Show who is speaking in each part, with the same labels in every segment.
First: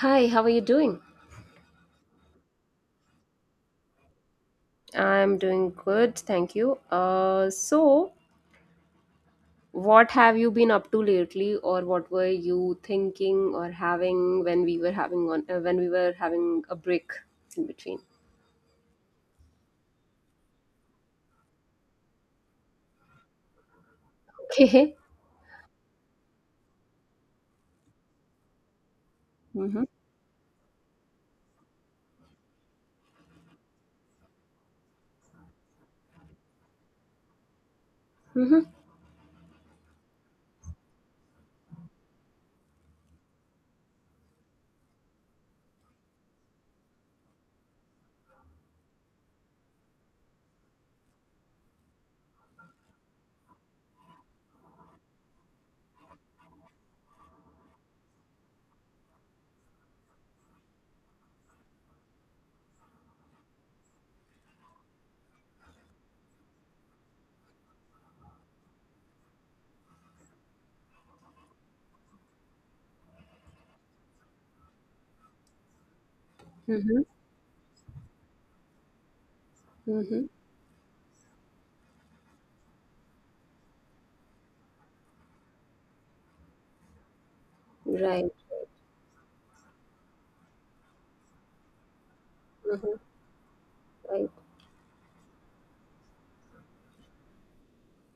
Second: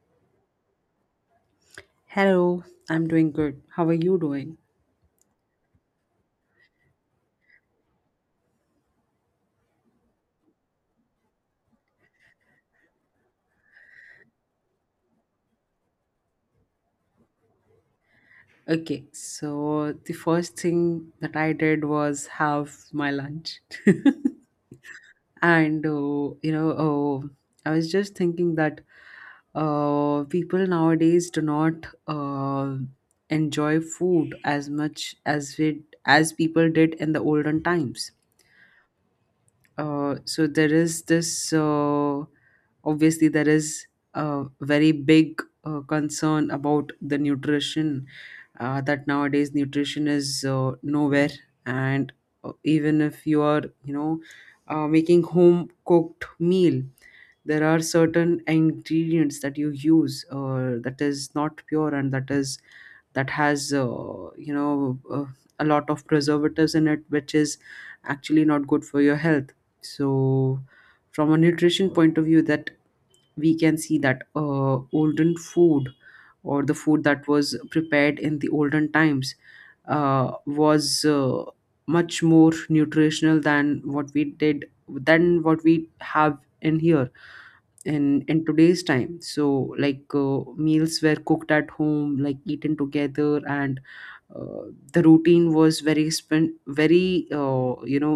Speaker 1: Hi, how are you doing?
Speaker 2: Hello, I'm doing good. How are you doing?
Speaker 1: I'm doing good, thank you. So, what have you been up to lately, or what were you thinking or having when we were having a break in between?
Speaker 2: Okay, so the first thing that I did was have my lunch.
Speaker 1: Okay.
Speaker 2: I was just thinking that
Speaker 1: Mm-hmm.
Speaker 2: people nowadays do not enjoy food as much as we as people did in the olden times.
Speaker 1: Mm-hmm.
Speaker 2: So there is obviously there is a very big concern about the nutrition, that nowadays nutrition is nowhere. And even if you are, you know, making home cooked meal, there are certain ingredients that you use that is not pure and that has, a lot of preservatives in it, which is actually not good for your health. So from a nutrition point of view, that we can see that olden food, or the
Speaker 1: Mm-hmm.
Speaker 2: food that was prepared in the olden times,
Speaker 1: Mm-hmm.
Speaker 2: was much more nutritional than what we have in here in
Speaker 1: Right.
Speaker 2: in today's time. So, like, meals were cooked at home, like eaten
Speaker 1: Mm-hmm.
Speaker 2: together. And
Speaker 1: Right.
Speaker 2: uh, the routine was very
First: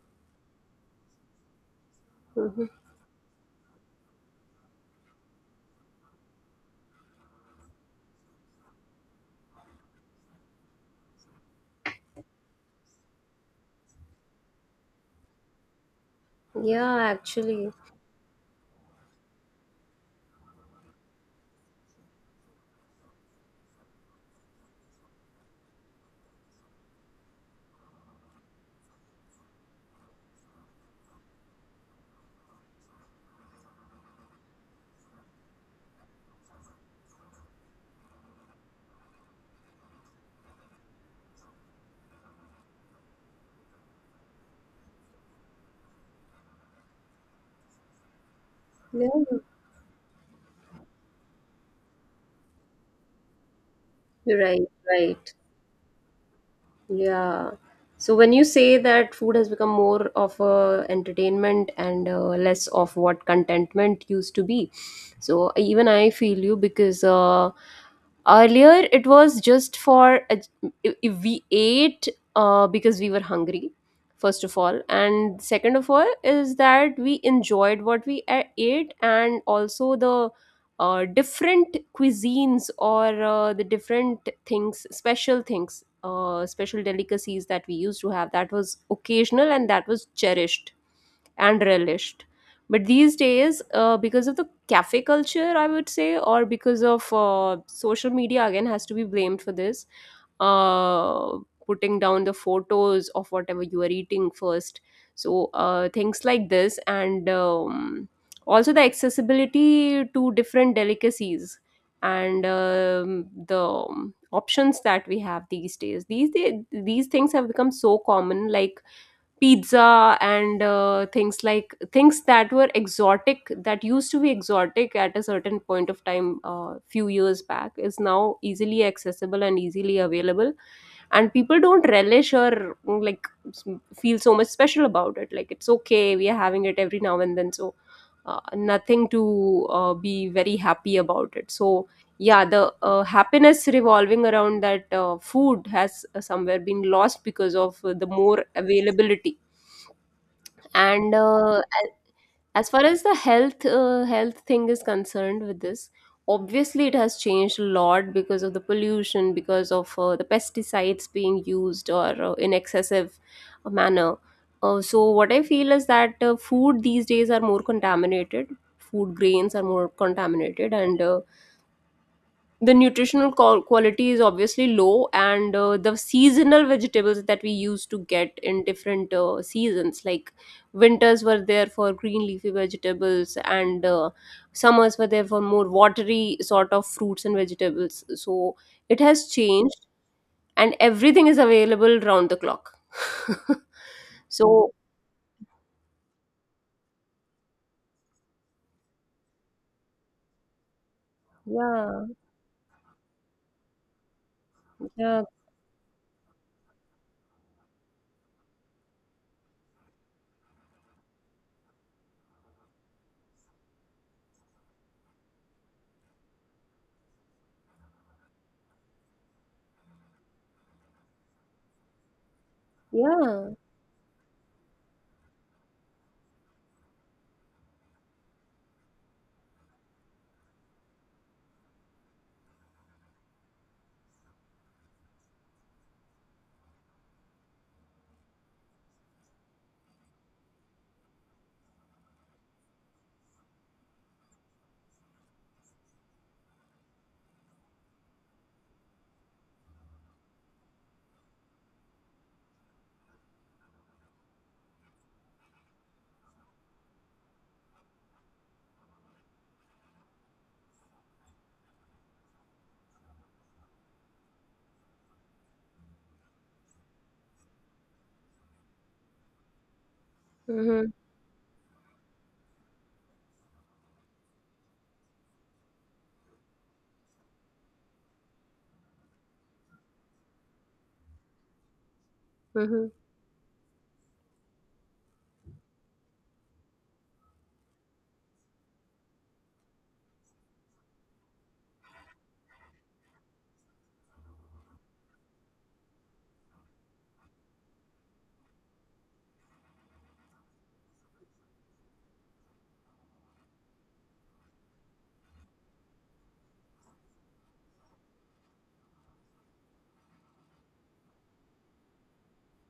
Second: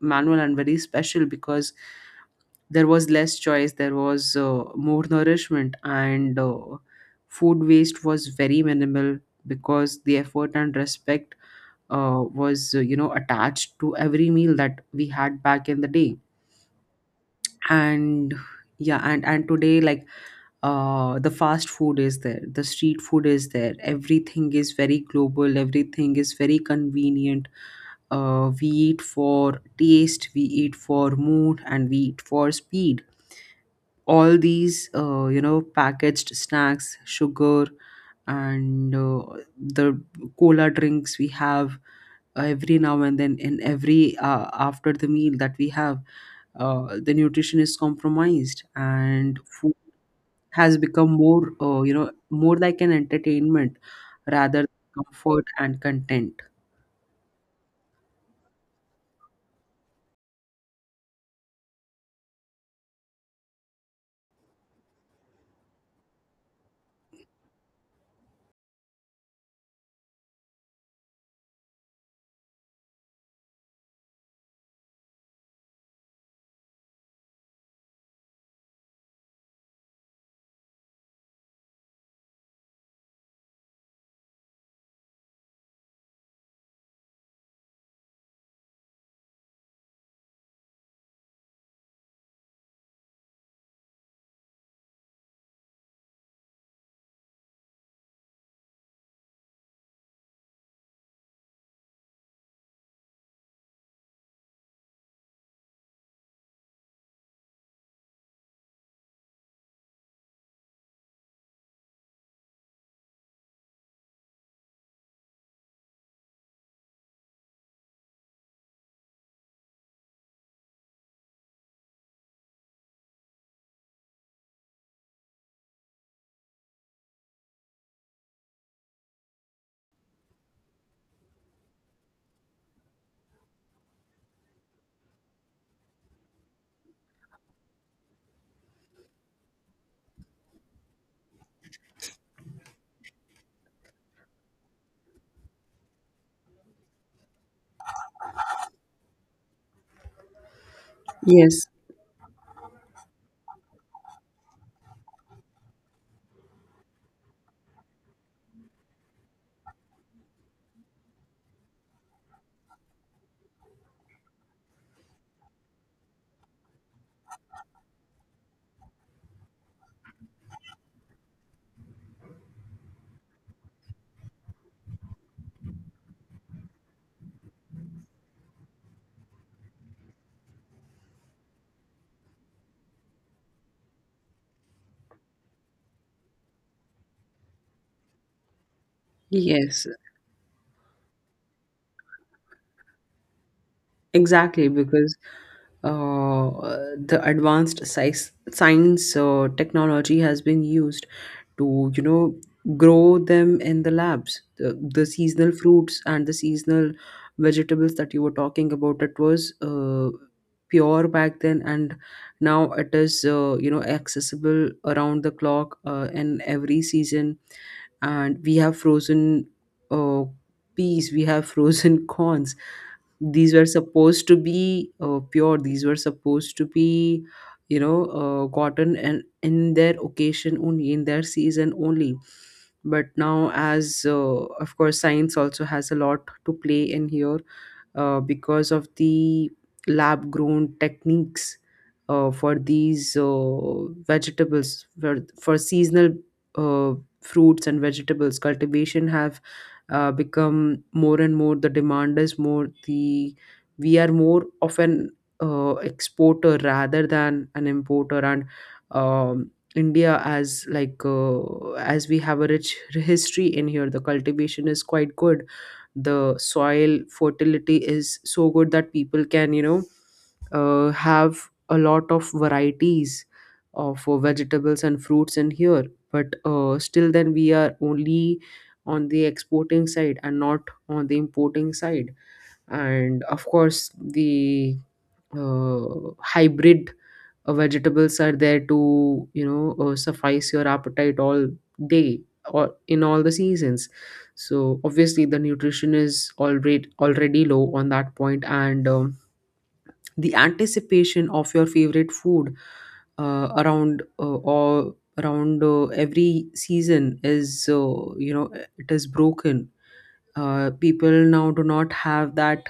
Speaker 2: manual and very special because
Speaker 1: Mm-hmm.
Speaker 2: there was less choice, there was more nourishment, and food waste was very minimal because the effort and respect was attached to every meal that we had back in the day.
Speaker 1: Yeah, actually.
Speaker 2: And yeah, and today, like, the fast food is there, the street food is there, everything is very global, everything is very convenient. We eat for taste, we eat for mood, and we eat for speed. All these, packaged snacks, sugar, and the cola drinks we have every now and then, in every after the meal that we have, the nutrition is compromised,
Speaker 1: Yeah.
Speaker 2: and food has become more, more like an entertainment rather
Speaker 1: Right.
Speaker 2: than
Speaker 1: Right.
Speaker 2: comfort and content.
Speaker 1: Yeah. So when you say that food has become more of a entertainment and less of what contentment used to be, so even I feel you because earlier it was just if we ate because we were hungry, first of all, and second of all is that we enjoyed what we ate and also the different cuisines or the different things special delicacies that we used to have that was occasional and that was cherished and relished. But these days, because of the cafe culture, I would say, or because of social media, again, has to be blamed for this. Uh, Putting down the photos of whatever you are eating first. So, things like this, and also the accessibility to different delicacies and the options that we have these days. These things have become so common, like pizza and things like things that were exotic that used to be exotic at a certain point of time, few years back is now easily accessible and easily available and people don't relish or like feel so much special about it, like it's okay, we are having it every now and then, so nothing to be very happy about it. So yeah, the happiness revolving around that food has somewhere been lost because of the more availability and
Speaker 2: Yes,
Speaker 1: as far as the health thing is concerned with this, obviously it has changed a lot because of the pollution, because of the pesticides being used, or in excessive manner. So what I feel is that food these days are more contaminated, food grains are more contaminated, and the nutritional quality is obviously low, and the seasonal vegetables that we used to get in different seasons, like winters were there for green leafy vegetables and summers were there for more watery sort of fruits and vegetables, so it has changed
Speaker 2: yes.
Speaker 1: and everything is available round the clock.
Speaker 2: Exactly,
Speaker 1: So
Speaker 2: because uh, the advanced science, technology has been used to, you
Speaker 1: yeah,
Speaker 2: know, grow them in the labs. The
Speaker 1: yeah,
Speaker 2: seasonal fruits and the seasonal vegetables that you were talking about, it was pure back then, and now it is, accessible around the clock in every season. And we have frozen uh, peas, we have frozen corns.
Speaker 1: yeah.
Speaker 2: These were supposed to be pure, these were supposed to be, gotten and in their occasion only, in their season only. But now, as of course science also has a lot to play in here, because of the lab grown techniques for these vegetables, for seasonal uh, fruits and vegetables, cultivation have become more and more, the demand is more. The we are more of an exporter rather than an importer. And um, India, as like, as we have a rich history in here, the cultivation is quite good, the soil fertility is so good that people can, you know,
Speaker 1: Mm-hmm.
Speaker 2: have a lot of varieties of vegetables and fruits in here. But still then we are only on the exporting side and not on the importing side.
Speaker 1: Mm-hmm.
Speaker 2: And of course, the uh, hybrid vegetables are there to, you know, suffice your appetite all day or in all the seasons. So obviously the nutrition is already low on that point. And the anticipation of your favorite food around every season is, it is broken. People now do not have that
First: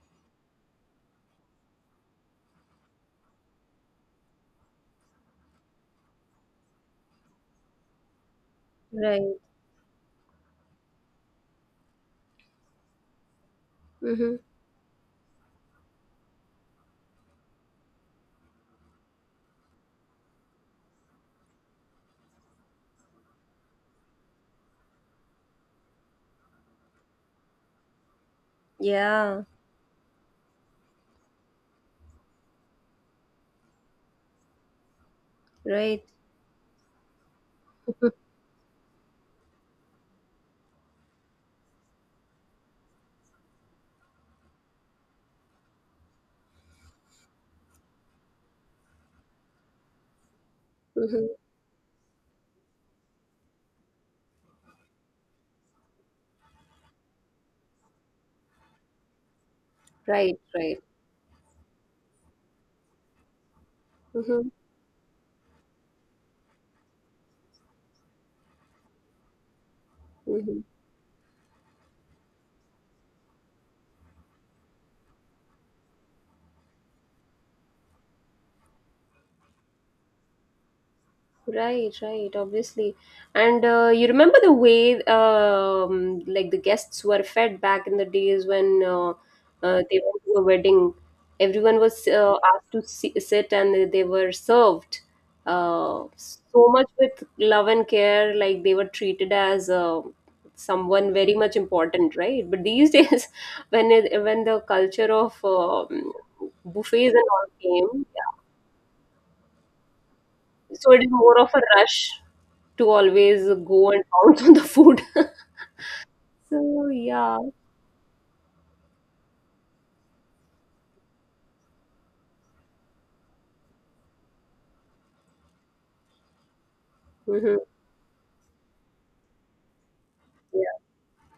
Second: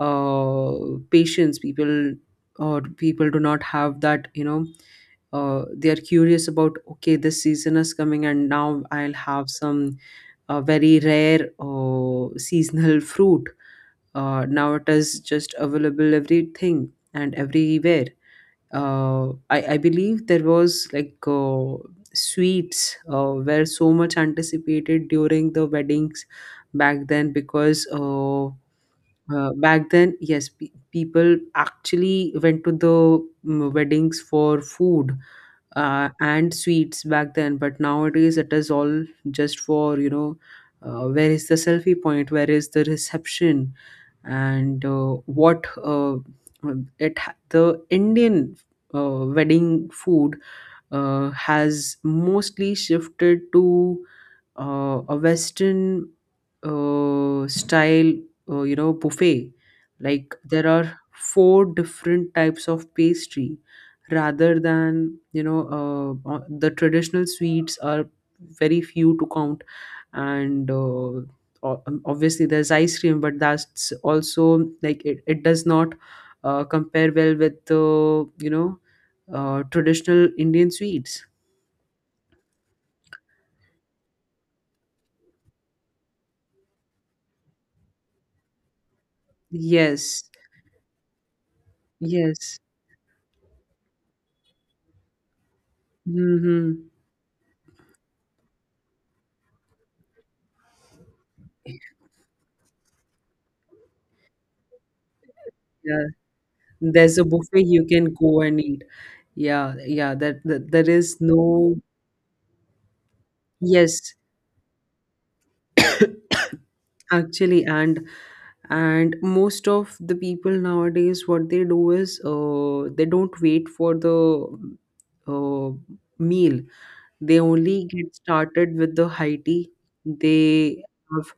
Speaker 2: uh, patience. People do not have that, they are curious about, okay, this season is coming and now I'll
Speaker 1: Right.
Speaker 2: have some very rare seasonal fruit.
Speaker 1: Mm-hmm.
Speaker 2: Now it is just available, everything and everywhere. I believe there was like, sweets were so much anticipated during the weddings back then, because
Speaker 1: Yeah.
Speaker 2: back then, yes, people actually went to the weddings for food
Speaker 1: Right.
Speaker 2: and sweets back then. But nowadays, it is all just for, you know, where is the selfie point? Where is the reception? And the Indian wedding food
Speaker 1: Mhm.
Speaker 2: has mostly shifted to a Western style, buffet. Like
Speaker 1: Right,
Speaker 2: there
Speaker 1: right.
Speaker 2: are four different types of pastry
Speaker 1: Mm-hmm.
Speaker 2: rather than, the traditional sweets are very few to count.
Speaker 1: Mm-hmm.
Speaker 2: And obviously there's ice cream, but that's also like it does not compare well with the, traditional Indian sweets.
Speaker 1: Right, right, obviously. And you remember the way, like the guests were fed back in the days when they
Speaker 2: Yes,
Speaker 1: went to a wedding. Everyone was
Speaker 2: yes.
Speaker 1: asked to si sit and they were served so
Speaker 2: Mm-hmm.
Speaker 1: much with love and care, like they were treated as someone very much important, right? But these days, when the culture of
Speaker 2: Yeah,
Speaker 1: buffets
Speaker 2: there's a
Speaker 1: and all
Speaker 2: buffet you
Speaker 1: came,
Speaker 2: can
Speaker 1: yeah,
Speaker 2: go and eat. Yeah, yeah, that there
Speaker 1: so it is
Speaker 2: is
Speaker 1: more of a
Speaker 2: no.
Speaker 1: rush to always go and
Speaker 2: Yes.
Speaker 1: pounce on the food. So yeah.
Speaker 2: Actually, and most of the people nowadays, what they do is, they don't wait for the uh, meal. They
Speaker 1: Hmm.
Speaker 2: only get started with the high tea.
Speaker 1: Yeah.
Speaker 2: They have,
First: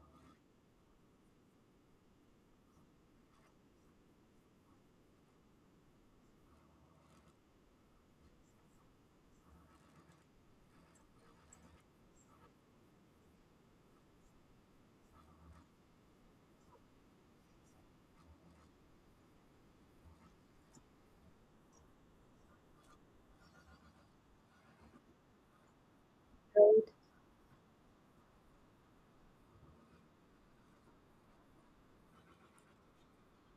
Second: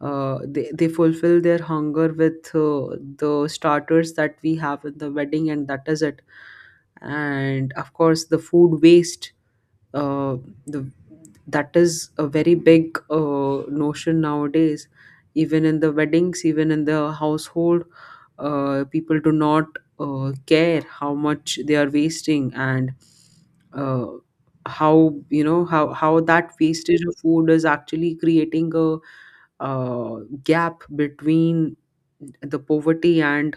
Speaker 2: uh, they fulfill their hunger with the starters that we have in the wedding, and that is it. And of course, the food waste, uh, the that is a very big notion nowadays, even in the weddings, even in the household. People do not care how much they are wasting, and uh, how, you know, how that
Speaker 1: Right.
Speaker 2: wastage of food is actually creating a gap between the poverty and,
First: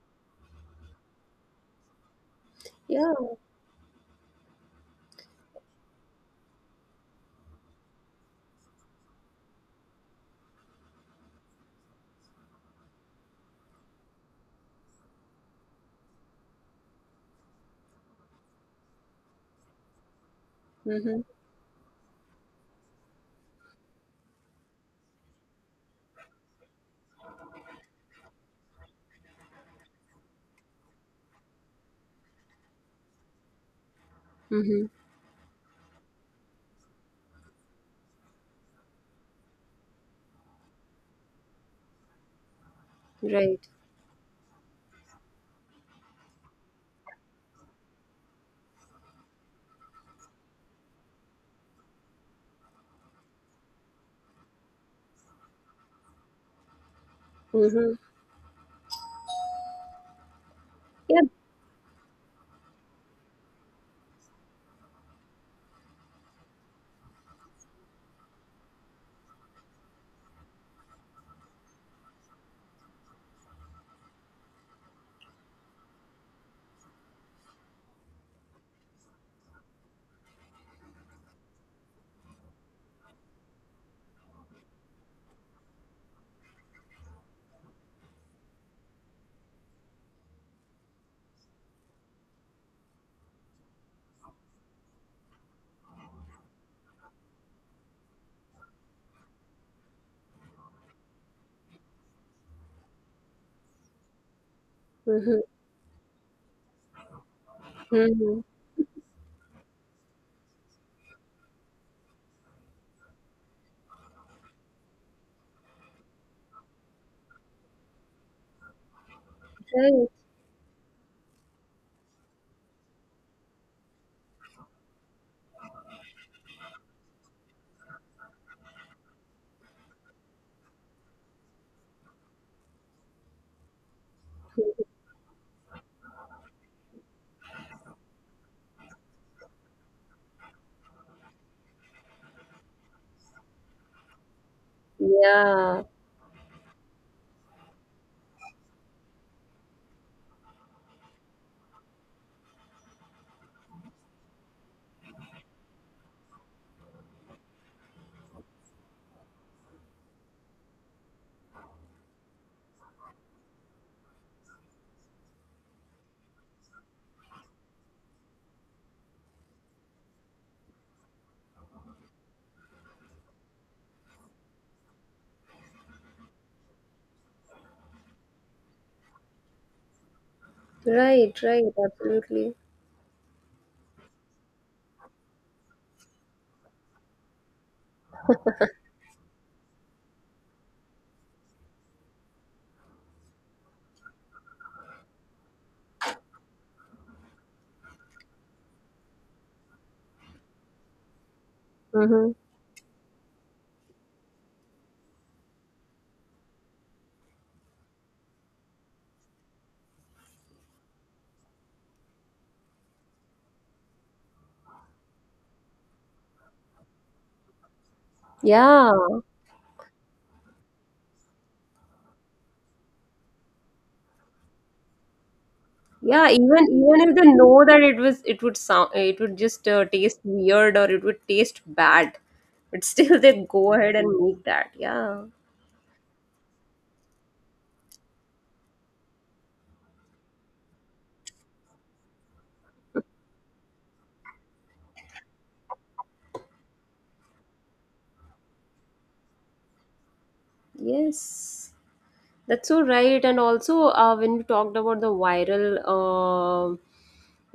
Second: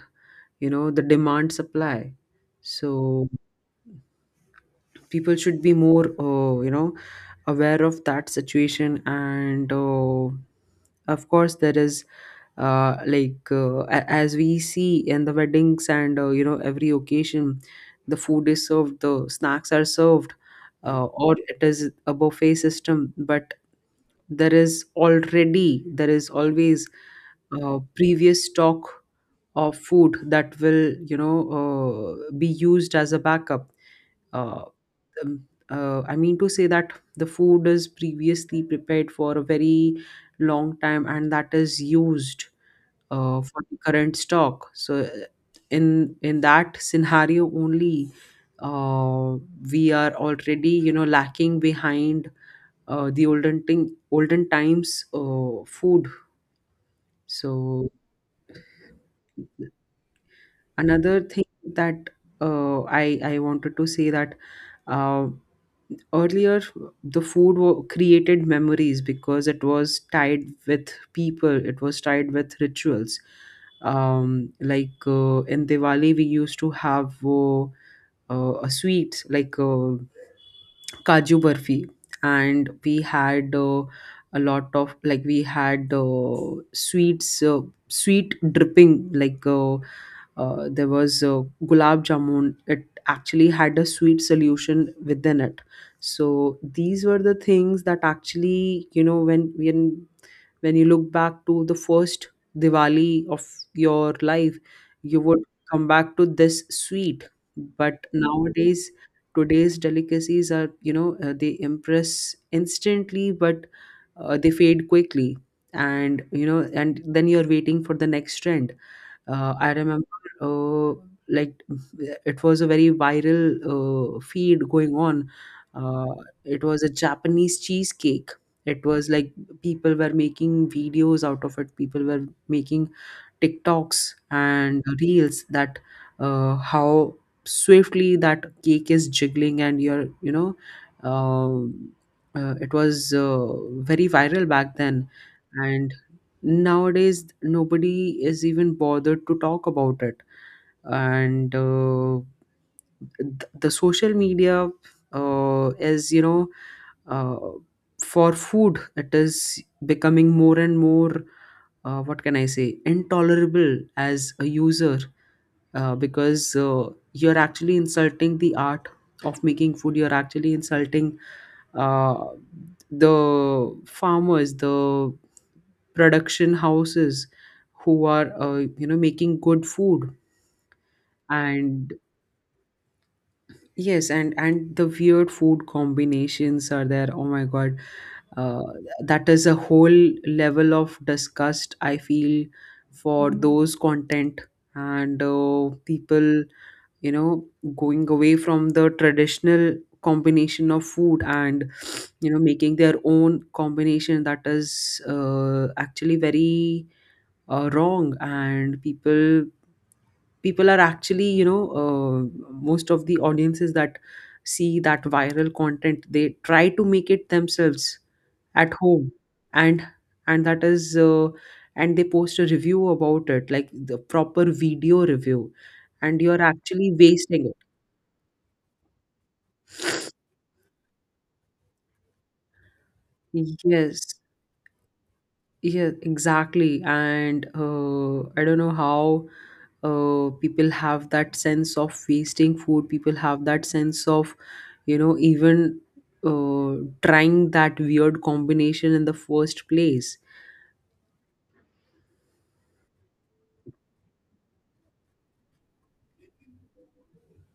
Speaker 2: you know, the demand supply.
Speaker 1: Yeah.
Speaker 2: So people should be more, aware of that situation. And of course, there is as we see in the weddings and, you know, every occasion, the food is served, the snacks are served,
Speaker 1: Hmm.
Speaker 2: or it is a buffet system. But there is already there is always previous stock of food that will, you know, be used as a backup. Uh,
Speaker 1: Hmm.
Speaker 2: I mean to say that the food is previously prepared for a very long time, and that is used
Speaker 1: Right.
Speaker 2: for the current stock. So, in that scenario only, uh, we are already, you know, lacking behind the olden times food. So
Speaker 1: Hmm.
Speaker 2: another
Speaker 1: Yeah.
Speaker 2: thing that I wanted to say that. Uh, Earlier the created memories, because it was tied with people, it was tied with rituals. In Diwali we used to have a sweet like, kaju barfi. And we had, a lot of like we had sweets, sweet dripping like, there was gulab jamun. It actually had a sweet solution within it. So these were the things that actually, you know, when you look back to the first Diwali of your life, you would
Speaker 1: Hmm.
Speaker 2: come back to this sweet. But
Speaker 1: Hmm.
Speaker 2: nowadays, today's delicacies are, they impress instantly, but they fade quickly. And, you know, and then you're waiting for the next trend. I remember,
Speaker 1: Right.
Speaker 2: uh, like it was a very viral feed going on. Uh, it was a Japanese cheesecake. It was like people were making videos out of it. People were making TikToks and
Speaker 1: Mm-hmm.
Speaker 2: reels, that how swiftly that cake is jiggling, and you're, you know, um, it was very viral back then.
Speaker 1: Yeah.
Speaker 2: And nowadays nobody is even bothered to talk about it. And the social media is, uh, for food, it is becoming more and more, what can I say, intolerable as a user, because you're actually insulting the art of making food, you're actually insulting uh, the farmers, the production houses who are, making good food.
Speaker 1: Right. Right.
Speaker 2: And
Speaker 1: Absolutely.
Speaker 2: yes, and the weird food combinations are there. Oh my God, uh, that is a whole level of disgust I feel for those content. And people, you know, going away from the traditional combination of food, and, you
Speaker 1: Hmm.
Speaker 2: know, making their own combination, that is actually very wrong. And people are actually, most of the audiences that see that viral content, they try to make it themselves at
Speaker 1: Yeah.
Speaker 2: home. And and that is and they post a review about it, like the proper video review, and
Speaker 1: Yeah.
Speaker 2: you're
Speaker 1: Even
Speaker 2: actually
Speaker 1: even if they
Speaker 2: wasting
Speaker 1: know that it would just taste weird or it would taste bad, but still they
Speaker 2: it.
Speaker 1: go ahead
Speaker 2: Yes.
Speaker 1: and make that. Yeah.
Speaker 2: Yeah, exactly. And I don't know how people have that sense of wasting food. People have that sense of, you know, even uh, trying that weird combination in the first place.
Speaker 1: Yes, that's so right. And also, when we talked about the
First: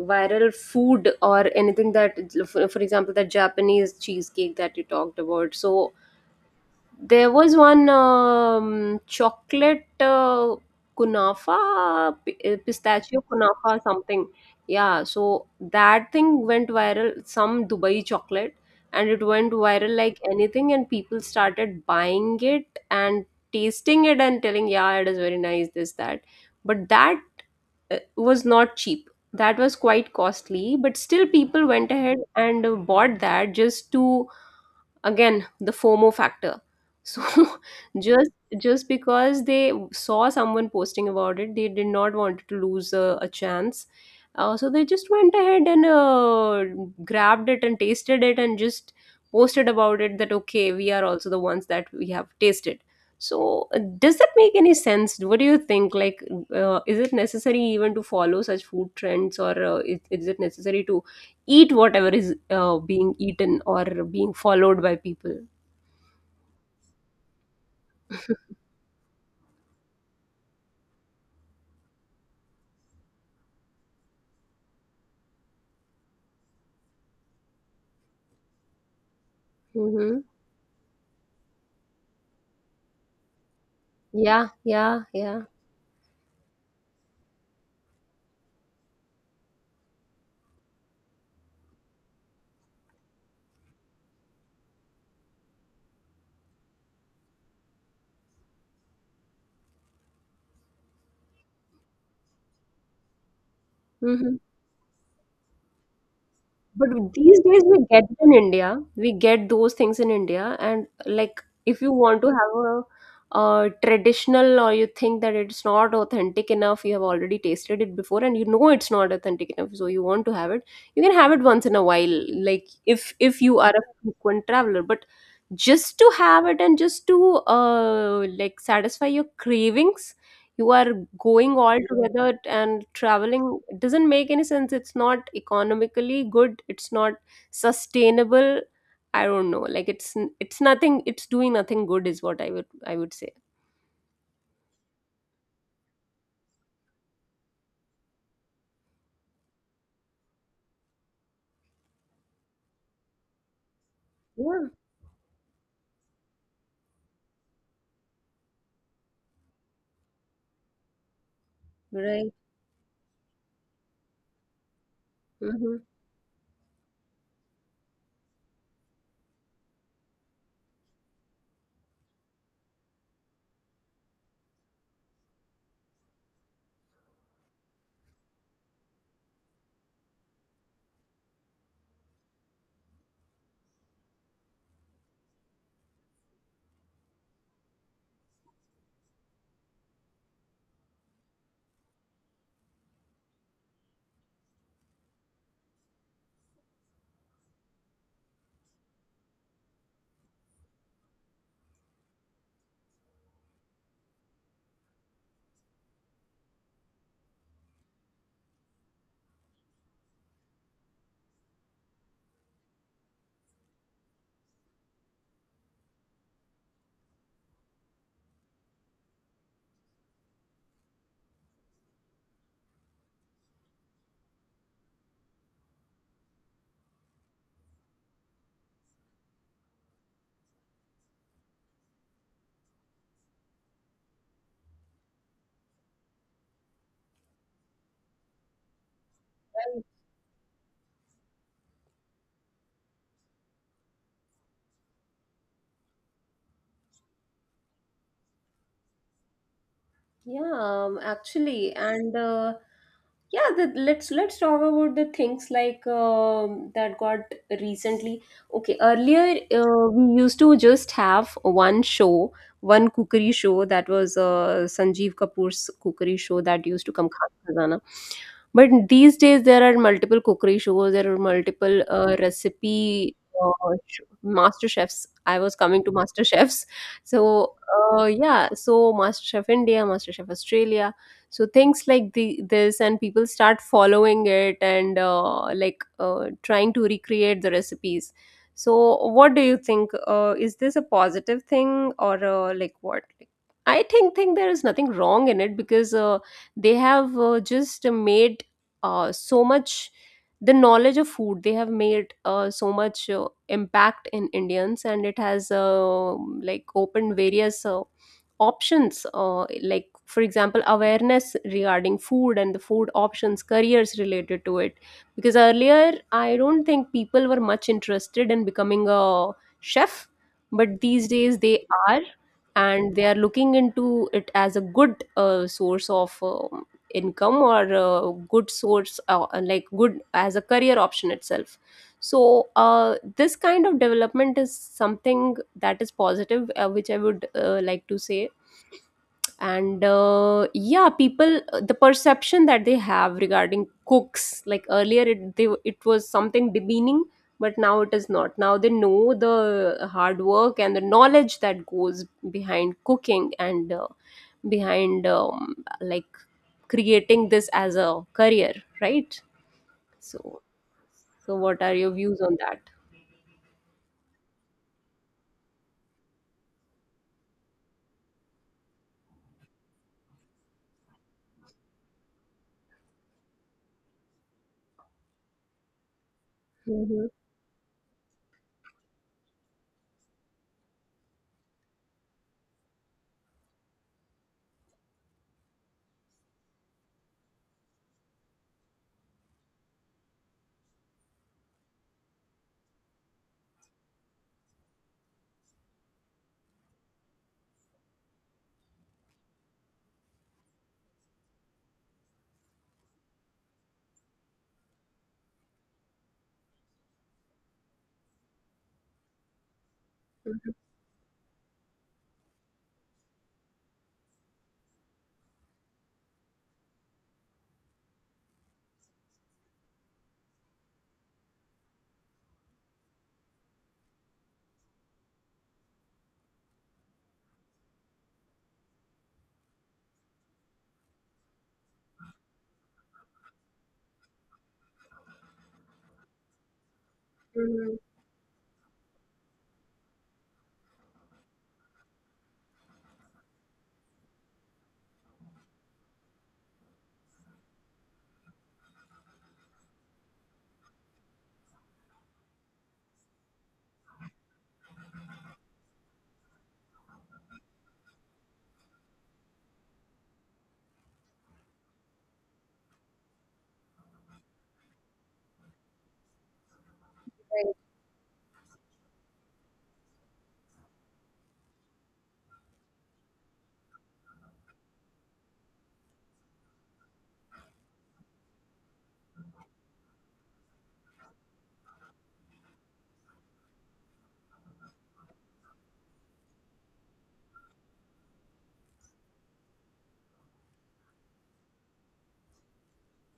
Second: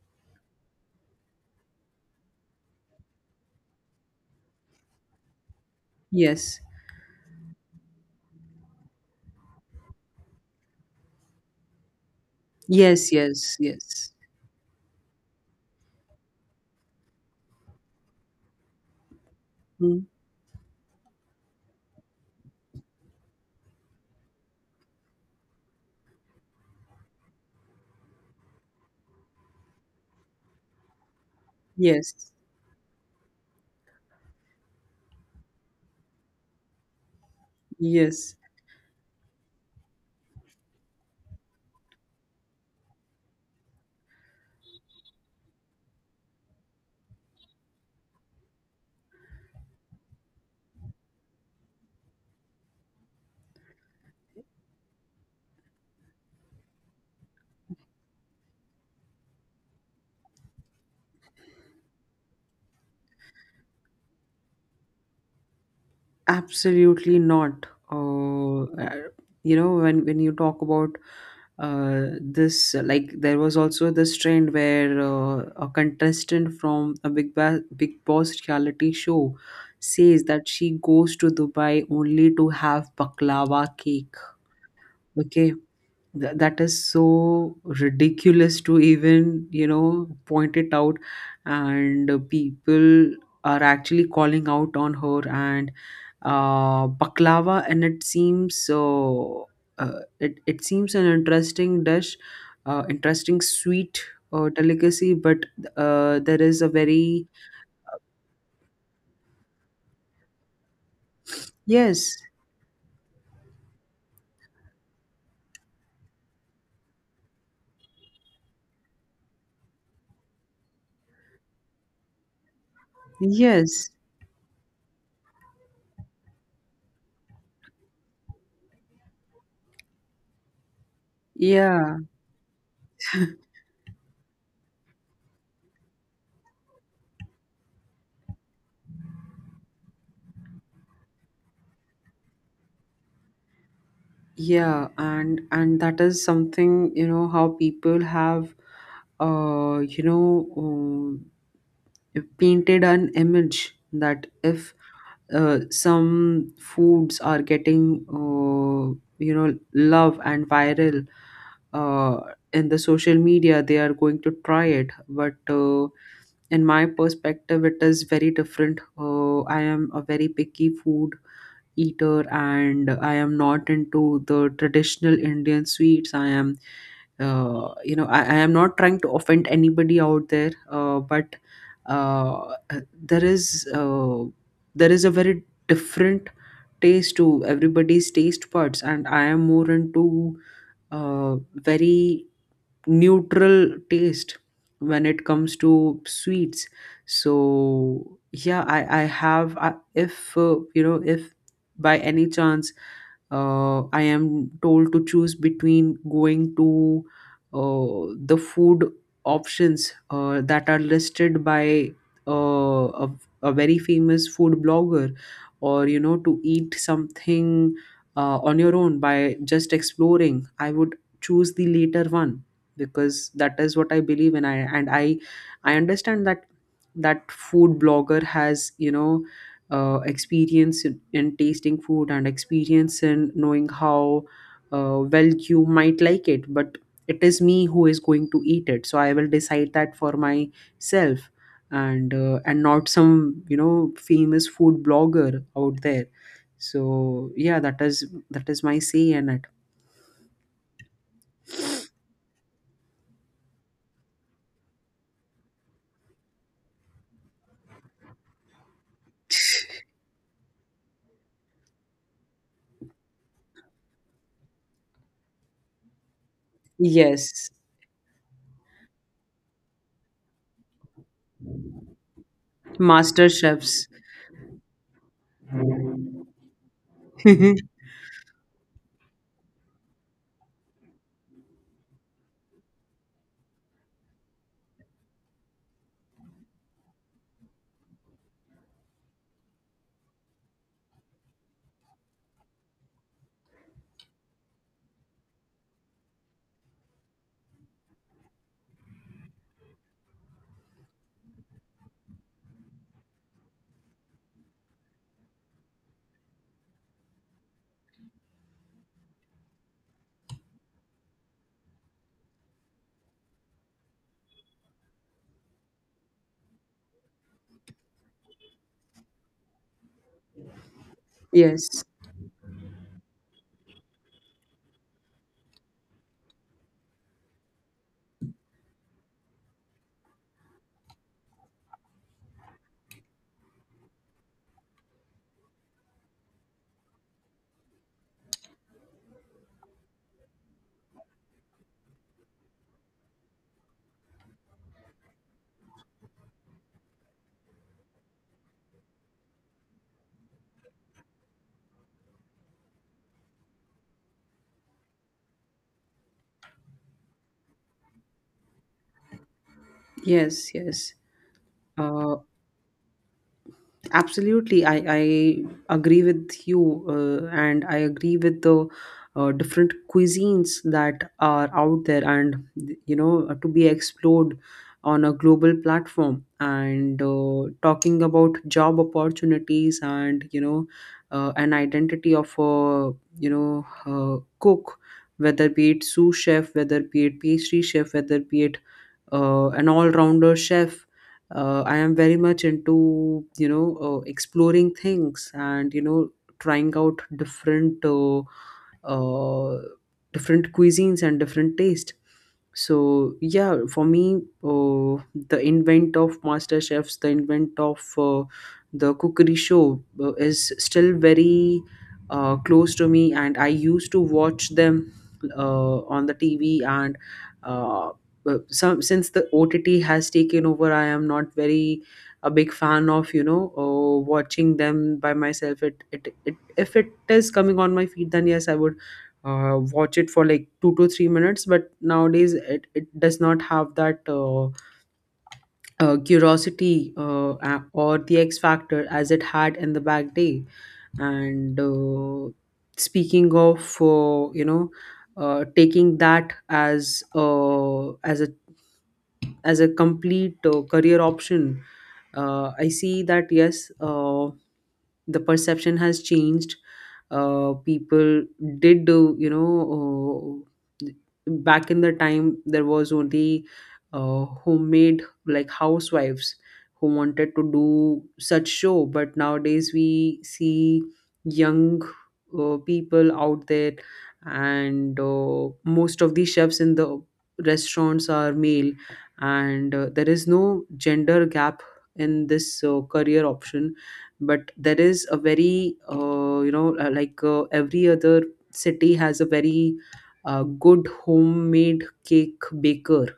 Speaker 1: viral food or anything that, for example, that Japanese cheesecake that you talked about. So
Speaker 2: Yes.
Speaker 1: there was one chocolate kunafa,
Speaker 2: Yes,
Speaker 1: pistachio
Speaker 2: yes,
Speaker 1: kunafa,
Speaker 2: yes.
Speaker 1: something. Yeah, so that thing went viral, some Dubai chocolate, and it went viral
Speaker 2: Mm.
Speaker 1: like anything, and people started buying it and tasting it and telling, yeah, it is very nice, this, that. But that was not cheap. That was quite costly, but still people went ahead
Speaker 2: Yes.
Speaker 1: and bought that just to, again, the FOMO factor, so just
Speaker 2: Yes.
Speaker 1: just because they saw someone posting about it, they did not want to lose a chance, so they just went ahead and grabbed it and tasted it and just posted about it that okay, we are also the ones that we have tasted. So does that make any sense? What do you think? Like, is it necessary even to follow such food trends, or is it necessary to eat whatever is being eaten or being followed by people.
Speaker 2: Absolutely not. Uh, uh, you know, when you talk about like there was also this trend where a contestant from a Big Boss reality show
Speaker 1: Mm-hmm.
Speaker 2: says that she goes to Dubai only to have baklava cake.
Speaker 1: Yeah, yeah, yeah.
Speaker 2: Okay. That is so ridiculous to even, you know, point it out. And people are actually calling out on her. And baklava, and it seems so. It seems an interesting dish, interesting sweet
Speaker 1: Mm-hmm.
Speaker 2: delicacy, but there is a
Speaker 1: But
Speaker 2: very.
Speaker 1: these days we get it in India. We get those things in India, and like, if you
Speaker 2: Yes,
Speaker 1: want to have a traditional, or you think that it's not authentic enough, you have already tasted it before, and you know it's not authentic enough, so you want to have it. You can have it once in a while, like if you are a
Speaker 2: yes,
Speaker 1: frequent traveler. But just to have it and just to like satisfy your cravings, you are going all
Speaker 2: yeah,
Speaker 1: together and traveling, it doesn't make any sense. It's not economically good, it's not sustainable. I don't know, like it's nothing, it's doing nothing good is what I would say.
Speaker 2: yeah. And that is something, how people have uh you know um, painted an image that
Speaker 1: Yeah,
Speaker 2: if some foods are getting love and viral uh,
Speaker 1: right.
Speaker 2: in the social media, they are going to try it. But
Speaker 1: Hmm.
Speaker 2: in my perspective it is very different. I am a very picky food eater, and I am not into the traditional Indian sweets. I am not trying to offend anybody out there, but uh, there is uh, there is a very different taste to everybody's taste buds, and I am more into very neutral taste when it comes to sweets. So yeah, if if by any chance I am told to choose between going to the food options that are listed by uh, a, a very famous food blogger, or to eat something on your own by just exploring, I would choose the later one, because that is what I believe in. I and i i understand that that food blogger has, experience in tasting food, and experience in knowing how well you might like it. But it is me who is going to eat it, so I will decide that for myself. And not some, famous food blogger out there. So yeah, that is my say in it.
Speaker 1: Yeah, actually, and yeah, the, let's talk about the things like, that got recently. Okay, earlier we used to just have one show, one cookery show, that was Sanjeev Kapoor's cookery show that used to come, Khana
Speaker 2: Yes.
Speaker 1: Khazana. But these days there are multiple cookery shows, there are multiple recipe
Speaker 2: Master chefs.
Speaker 1: master chefs. I was coming to master chefs. So yeah, so MasterChef India, MasterChef Australia, so things like the this, and people start following it and like trying to recreate the recipes. So what do you think? Is this a positive thing, or like what? I think there is nothing wrong in it, because they have just made so much, the knowledge of food they have made so much impact in Indians, and it has like opened various options, like for example awareness regarding food and the food options, careers related to it. Because earlier I don't think people were much interested in becoming a chef, but these days they
Speaker 2: Yes,
Speaker 1: are, and they are looking into it as a good source of income, or a good source, like good as a career option itself. So this kind of development is something that is positive, which I would like to say. And yeah, people, the perception that they have regarding cooks, like earlier it was something demeaning, but now it is not. Now they know the hard work and the knowledge that goes behind cooking and behind, like creating this as a career, right? so
Speaker 2: yes, yes.
Speaker 1: so what are your
Speaker 2: Uh,
Speaker 1: views on that?
Speaker 2: Absolutely. I agree with you, and I agree with the different cuisines that are out there and, to be explored on a global platform. And
Speaker 1: Mm-hmm.
Speaker 2: talking about job opportunities and, an identity of a, cook, whether be it sous chef, whether be it pastry chef, whether be it an all-rounder chef. I am very much into, exploring things, and trying out different uh, different cuisines and different taste. So yeah, for me, uh, the invent of master chefs, the invent of the cookery show is
Speaker 1: Mm-hmm.
Speaker 2: still very close to me, and I used to watch them on the TV. And uh, some since the OTT has taken over, I am not very a big fan of, watching them by myself. It If it is coming on my feed, then yes, I would watch it for like 2 to 3 minutes. But nowadays it does not have that curiosity or the x factor as it had in the back day. And speaking of, taking that as as a complete career option, I see that. Yes, the perception has changed. Uh, people did do you know uh, back in the time, there was only homemade, like housewives, who wanted to
Speaker 1: Right,
Speaker 2: do such show. But nowadays we see young people out there, and most of the chefs in the restaurants are male. And there is no gender gap in this career option. But there is a very like every other city has a very good homemade cake baker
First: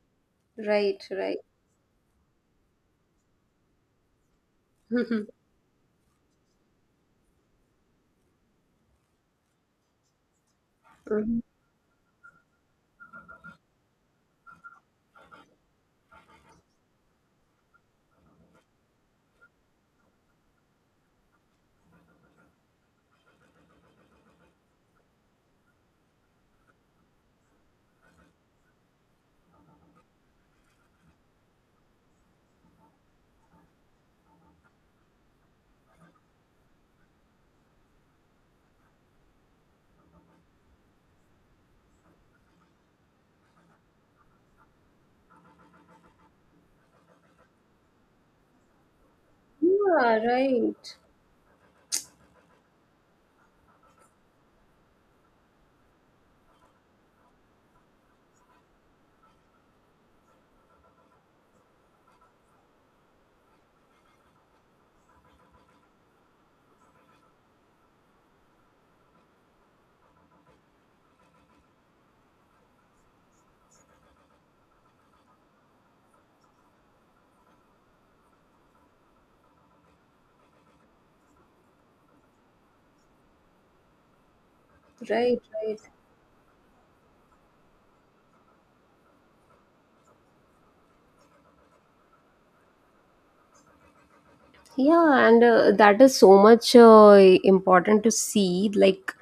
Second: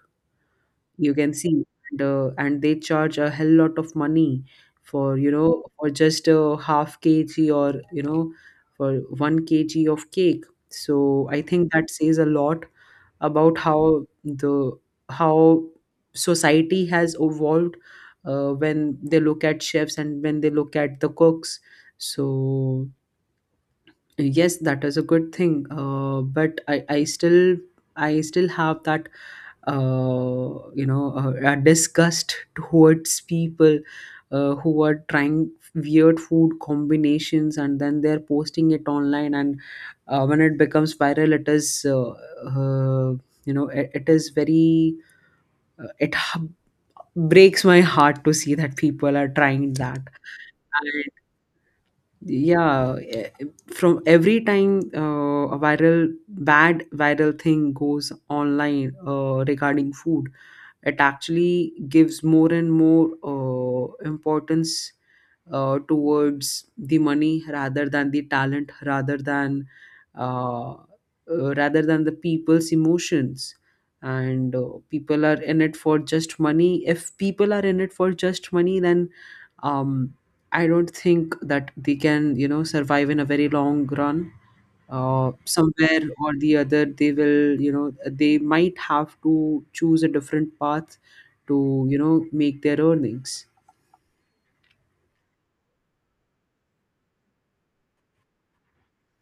Speaker 1: right,
Speaker 2: you can
Speaker 1: right.
Speaker 2: see, and they charge a hell lot of money for, for just a half kg, or for 1 kg of cake. So
Speaker 1: Mm-hmm.
Speaker 2: I think that says a lot about how society has evolved, when they look at chefs and when they look at the cooks. So yes, that is a good thing, but I still have that, a disgust towards people who are trying weird food combinations and then they're posting it online. And when it becomes viral, uh, it, it is very it h- breaks my heart to see that people are trying that. And yeah, from every time a viral bad viral thing goes online regarding food, it actually gives more and more importance towards the money, rather than the talent, uh, rather than the people's emotions. And people are in it for just money. If people are in it for just money, then um, I don't think that they can, survive in a very long run.
Speaker 1: Right, right.
Speaker 2: Somewhere or the other, they will you know they might have to choose a different path to, make their earnings.
Speaker 1: Yeah, and that is so much important to see. Like,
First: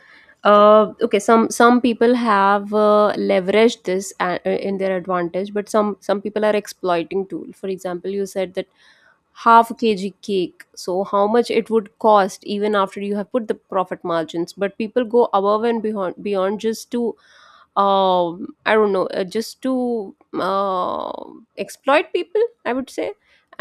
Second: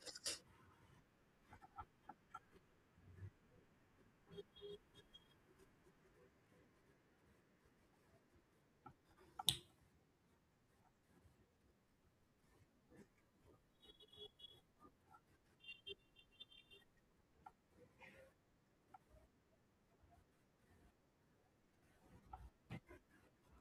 Speaker 1: okay, some people have leveraged this in their advantage, but some people are exploiting too. For example, you said that half a kg cake. So how much it would cost even after you have put the profit margins? But people go above and beyond just to, I don't know, just to uh, exploit people, I would say.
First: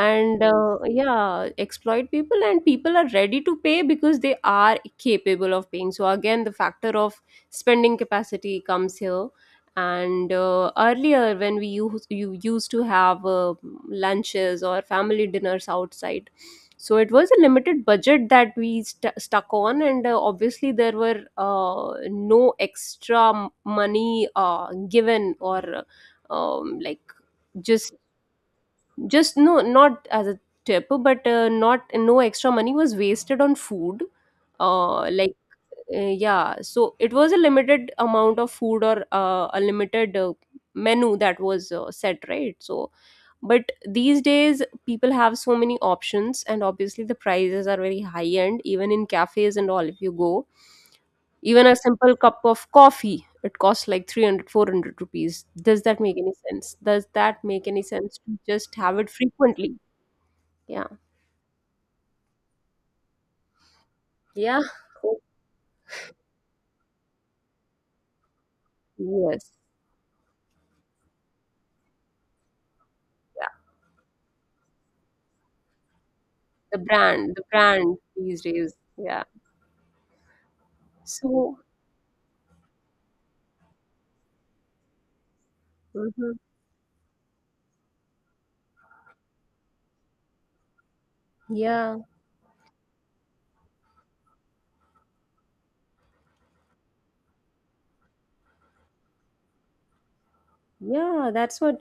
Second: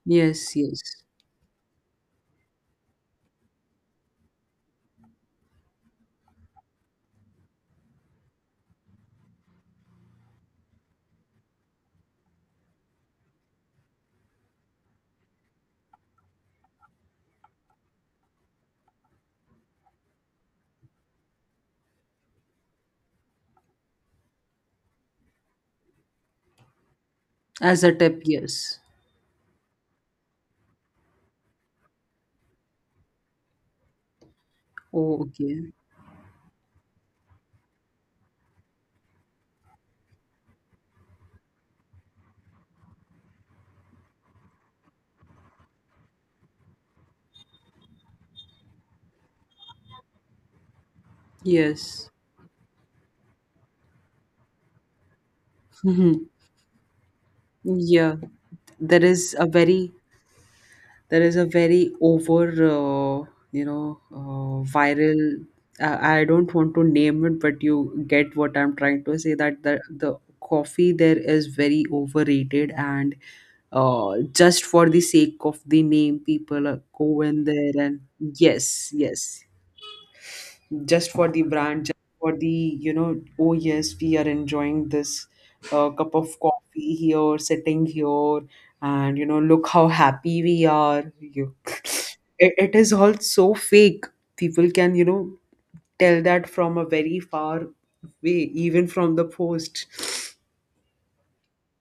Speaker 1: And
Speaker 2: Yes, yes.
Speaker 1: yeah, exploit people, and people are ready to pay because they are capable of paying, so again the factor of spending capacity comes here. And earlier when you used to have lunches or family dinners outside, so it was a limited budget that we stuck on, and obviously there were no extra money given, or like
Speaker 2: As a
Speaker 1: just
Speaker 2: tip, yes.
Speaker 1: just no, not as a tip, but not no extra money was wasted on food,
Speaker 2: Oh,
Speaker 1: like,
Speaker 2: okay.
Speaker 1: yeah, so it was a limited amount of food, or a limited menu that was set, right? So but these days people have so many options, and obviously the prices are very high end. Even in cafes and all, if you go, even a
Speaker 2: Yes.
Speaker 1: simple cup of coffee, it costs like 300, 400 rupees. Does that make any sense? Does that make any
Speaker 2: Yeah.
Speaker 1: sense to just have
Speaker 2: there
Speaker 1: it
Speaker 2: is a
Speaker 1: frequently?
Speaker 2: very
Speaker 1: Yeah.
Speaker 2: there is a very over
Speaker 1: Yeah. Oh.
Speaker 2: viral, I don't want to name it, but you get what I'm trying to say,
Speaker 1: Yes.
Speaker 2: that the coffee there is very overrated. And
Speaker 1: Yeah.
Speaker 2: just for the sake of the name, people
Speaker 1: The
Speaker 2: go
Speaker 1: brand, the
Speaker 2: in there
Speaker 1: brand
Speaker 2: and.
Speaker 1: these days.
Speaker 2: Yes,
Speaker 1: Yeah.
Speaker 2: yes. Just for the
Speaker 1: So,
Speaker 2: brand, just for the, you know, oh yes, we are enjoying this cup
Speaker 1: mhm,
Speaker 2: of coffee here, sitting here, look how happy we are. You,
Speaker 1: yeah.
Speaker 2: it is all so fake. People can, tell that from a very far way, even from the post.
Speaker 1: Yeah. That's what,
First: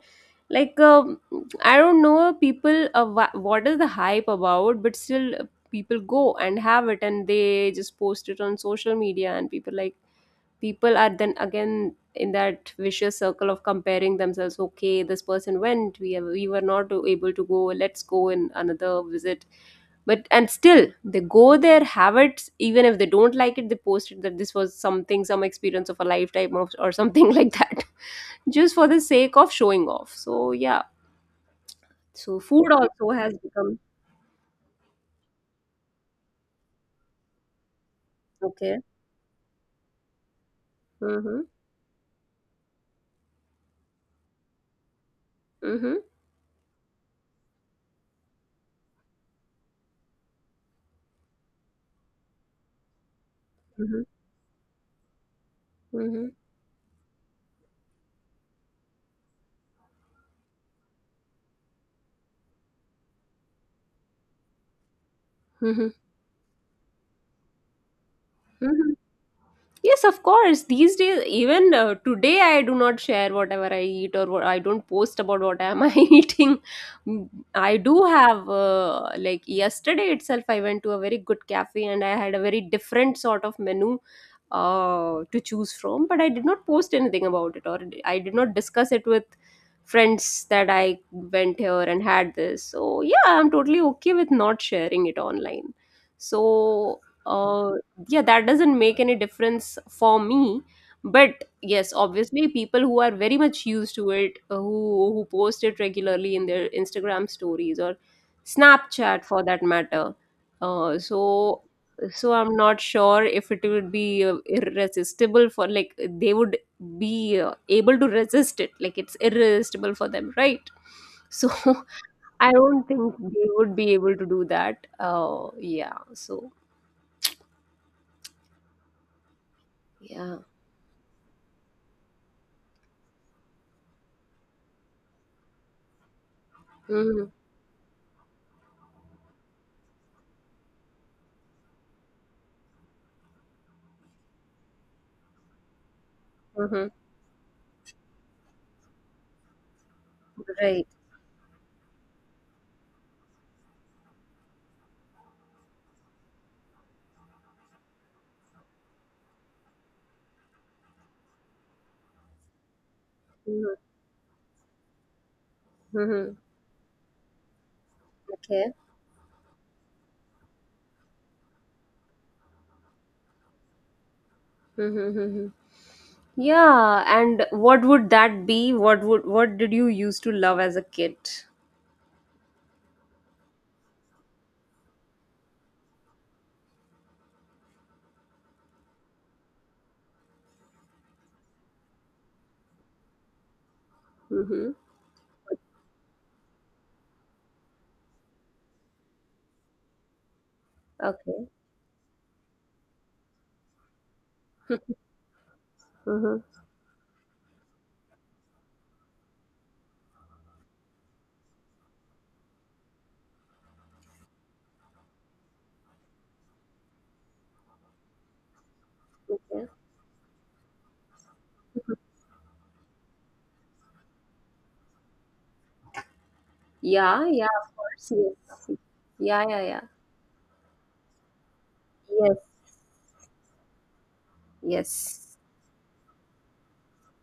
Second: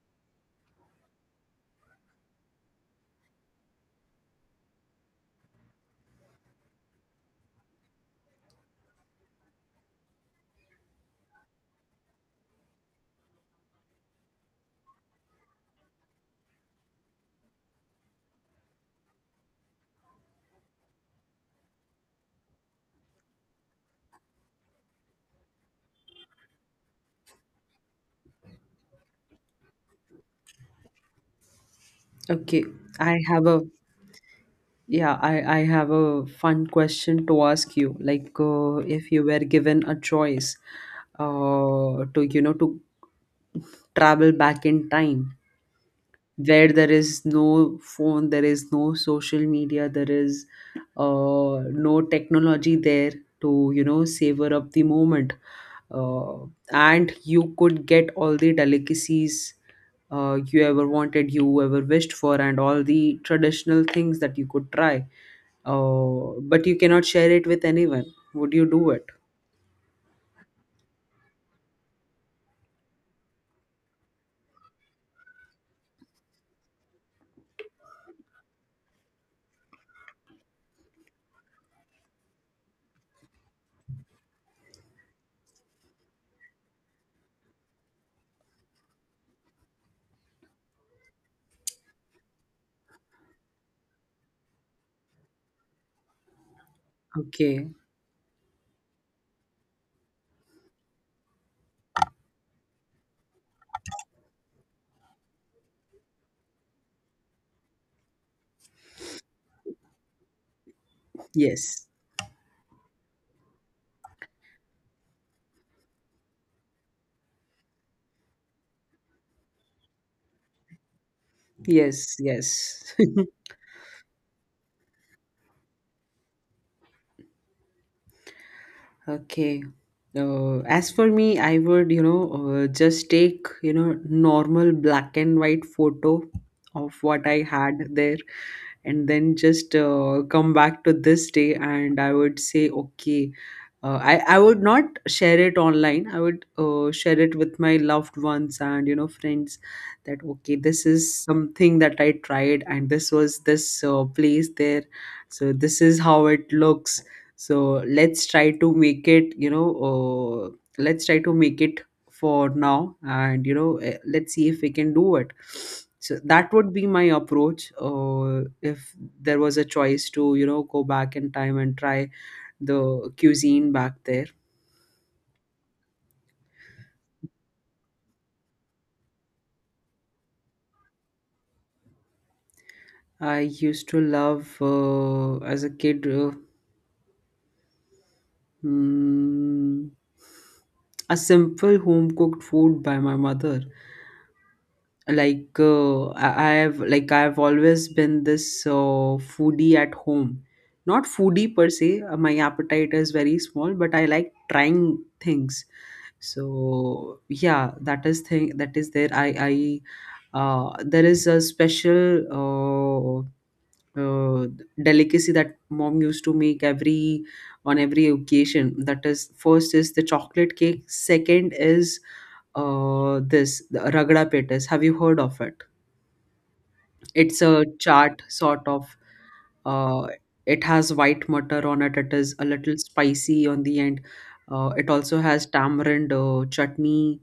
Speaker 1: like, I don't know, people, what is the hype about, but still people go and have it and they just post it on social media, and people are then again in that vicious circle of comparing themselves. Okay, this person went, we were not able to go, let's go in another visit, but and still they go there, have it. Even if they don't like it, they post it that this was something, some experience of a lifetime of, or something like that, just for the sake of showing off. So yeah, so
Speaker 2: Okay,
Speaker 1: food also
Speaker 2: I
Speaker 1: has
Speaker 2: have a
Speaker 1: become,
Speaker 2: yeah, I have a fun question to ask you. Like,
Speaker 1: okay.
Speaker 2: if you were given a choice,
Speaker 1: Mm-hmm.
Speaker 2: to you know to travel back in time,
Speaker 1: Mm-hmm.
Speaker 2: where there is no phone, there is no social media, there is no technology there, to,
Speaker 1: Mm-hmm.
Speaker 2: savor up the moment,
Speaker 1: Mm-hmm.
Speaker 2: uh, and you could get all the delicacies you ever wanted, you ever wished for, and all the traditional things that you could try,
Speaker 1: Mm-hmm.
Speaker 2: but you cannot share it with anyone. Would you do
Speaker 1: Mm-hmm.
Speaker 2: it?
Speaker 1: Yes, of course. These days, even today, I do not share whatever I eat, or what, I don't post about what am I eating. Mm, I do have like yesterday itself, I went to a very good cafe and I had a very different sort of menu to choose from. But I did not post anything about it, or I did not discuss it with friends that I went here and had this. So yeah, I'm totally okay with not sharing it online. So.
Speaker 2: Okay.
Speaker 1: Yeah, that doesn't make any difference for me. But yes, obviously people who are very much used to it, who post it regularly in their Instagram stories or Snapchat for that matter, uh, so
Speaker 2: Yes,
Speaker 1: so I'm not sure if it would be irresistible for, like, they would be able to resist it, like it's irresistible for them, right? So
Speaker 2: yes,
Speaker 1: I
Speaker 2: yes.
Speaker 1: don't think they would be able to do that, yeah, so
Speaker 2: Okay.
Speaker 1: yeah.
Speaker 2: As for me, I would, just take, normal black and white photo of
Speaker 1: Mm-hmm.
Speaker 2: what I had there, and then just come back to this day. And I would say, okay, I would not share it online. I would
Speaker 1: Mm-hmm.
Speaker 2: share it with my loved ones and, friends, that okay, this
Speaker 1: Right.
Speaker 2: is something that I tried, and this was this place there, so this is how it looks. So let's try to make it for now, and let's see if we can do it. So
Speaker 1: Mm-hmm.
Speaker 2: that would be my approach,
Speaker 1: Okay.
Speaker 2: if there was a choice to, go back in time and try the cuisine back there.
Speaker 1: Mm-hmm. Yeah. And what would that be? What did you used to love as a kid?
Speaker 2: I used to love, as a kid, mm, a simple home cooked food by my mother.
Speaker 1: Mm-hmm.
Speaker 2: Like, I have like I've always been this foodie at home. Not foodie
Speaker 1: Okay.
Speaker 2: per se, my appetite is very small, but I like trying things.
Speaker 1: Mm-hmm.
Speaker 2: So yeah, that is thing that is there. I There is a special uh, delicacy that mom used to make every, on every occasion. That is,
Speaker 1: Yeah.
Speaker 2: first is the chocolate cake, second is this the ragda petas. Have you heard of it?
Speaker 1: Yeah.
Speaker 2: It's
Speaker 1: Yeah.
Speaker 2: a
Speaker 1: Of course.
Speaker 2: chaat sort
Speaker 1: Yes.
Speaker 2: of.
Speaker 1: Yeah. Yeah. Yeah.
Speaker 2: Uh, it has white mutter on it. It is
Speaker 1: Yes.
Speaker 2: a little spicy on the end. It also
Speaker 1: Yes.
Speaker 2: has tamarind chutney,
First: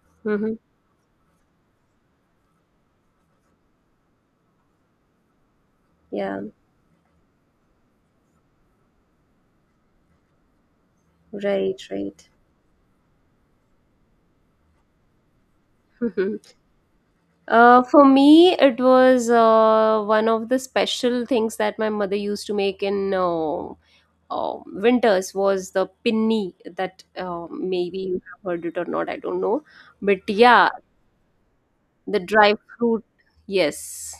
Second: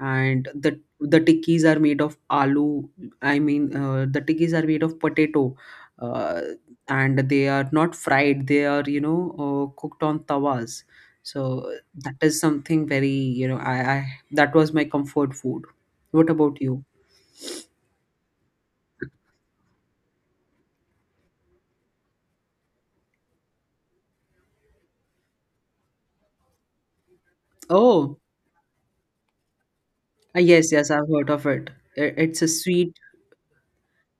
Speaker 2: and
Speaker 1: Mm-hmm.
Speaker 2: the tikkis are made of aloo. I mean, the tikkis are made of potato, uh,
Speaker 1: Yeah.
Speaker 2: and they are not fried. They are, cooked on tawas. So that
Speaker 1: Right.
Speaker 2: is something very, you know I that was my comfort food. What
Speaker 1: Mm-hmm.
Speaker 2: about you?
Speaker 1: For me, it was one of the special things that my mother used to make in, winters, was the Pinny, that maybe you
Speaker 2: Oh.
Speaker 1: have heard it or not, I don't know. But yeah,
Speaker 2: Yes, yes, I've heard of it.
Speaker 1: the
Speaker 2: It's a
Speaker 1: dry
Speaker 2: sweet.
Speaker 1: fruit, yes,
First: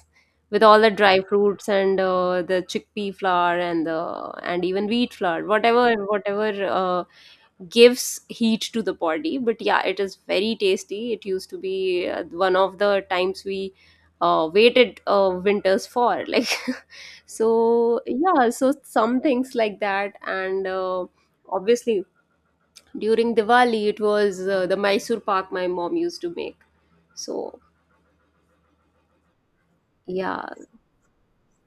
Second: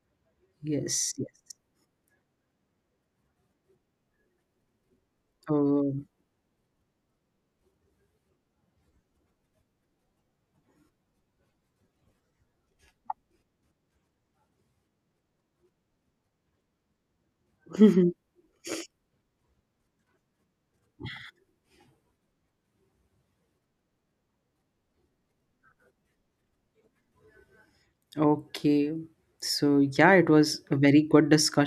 Speaker 1: with all the
Speaker 2: Yes,
Speaker 1: dry
Speaker 2: yes.
Speaker 1: fruits and the chickpea flour, and the and even wheat flour,
Speaker 2: Oh,
Speaker 1: whatever gives heat to the body. But yeah, it is very tasty. It used to be one of the times we waited winters for, like. So yeah, so some things like that. And obviously during Diwali it was the Mysore pak my mom used to make. So
Speaker 2: okay. So yeah, it
Speaker 1: yeah.
Speaker 2: was a very good discussion.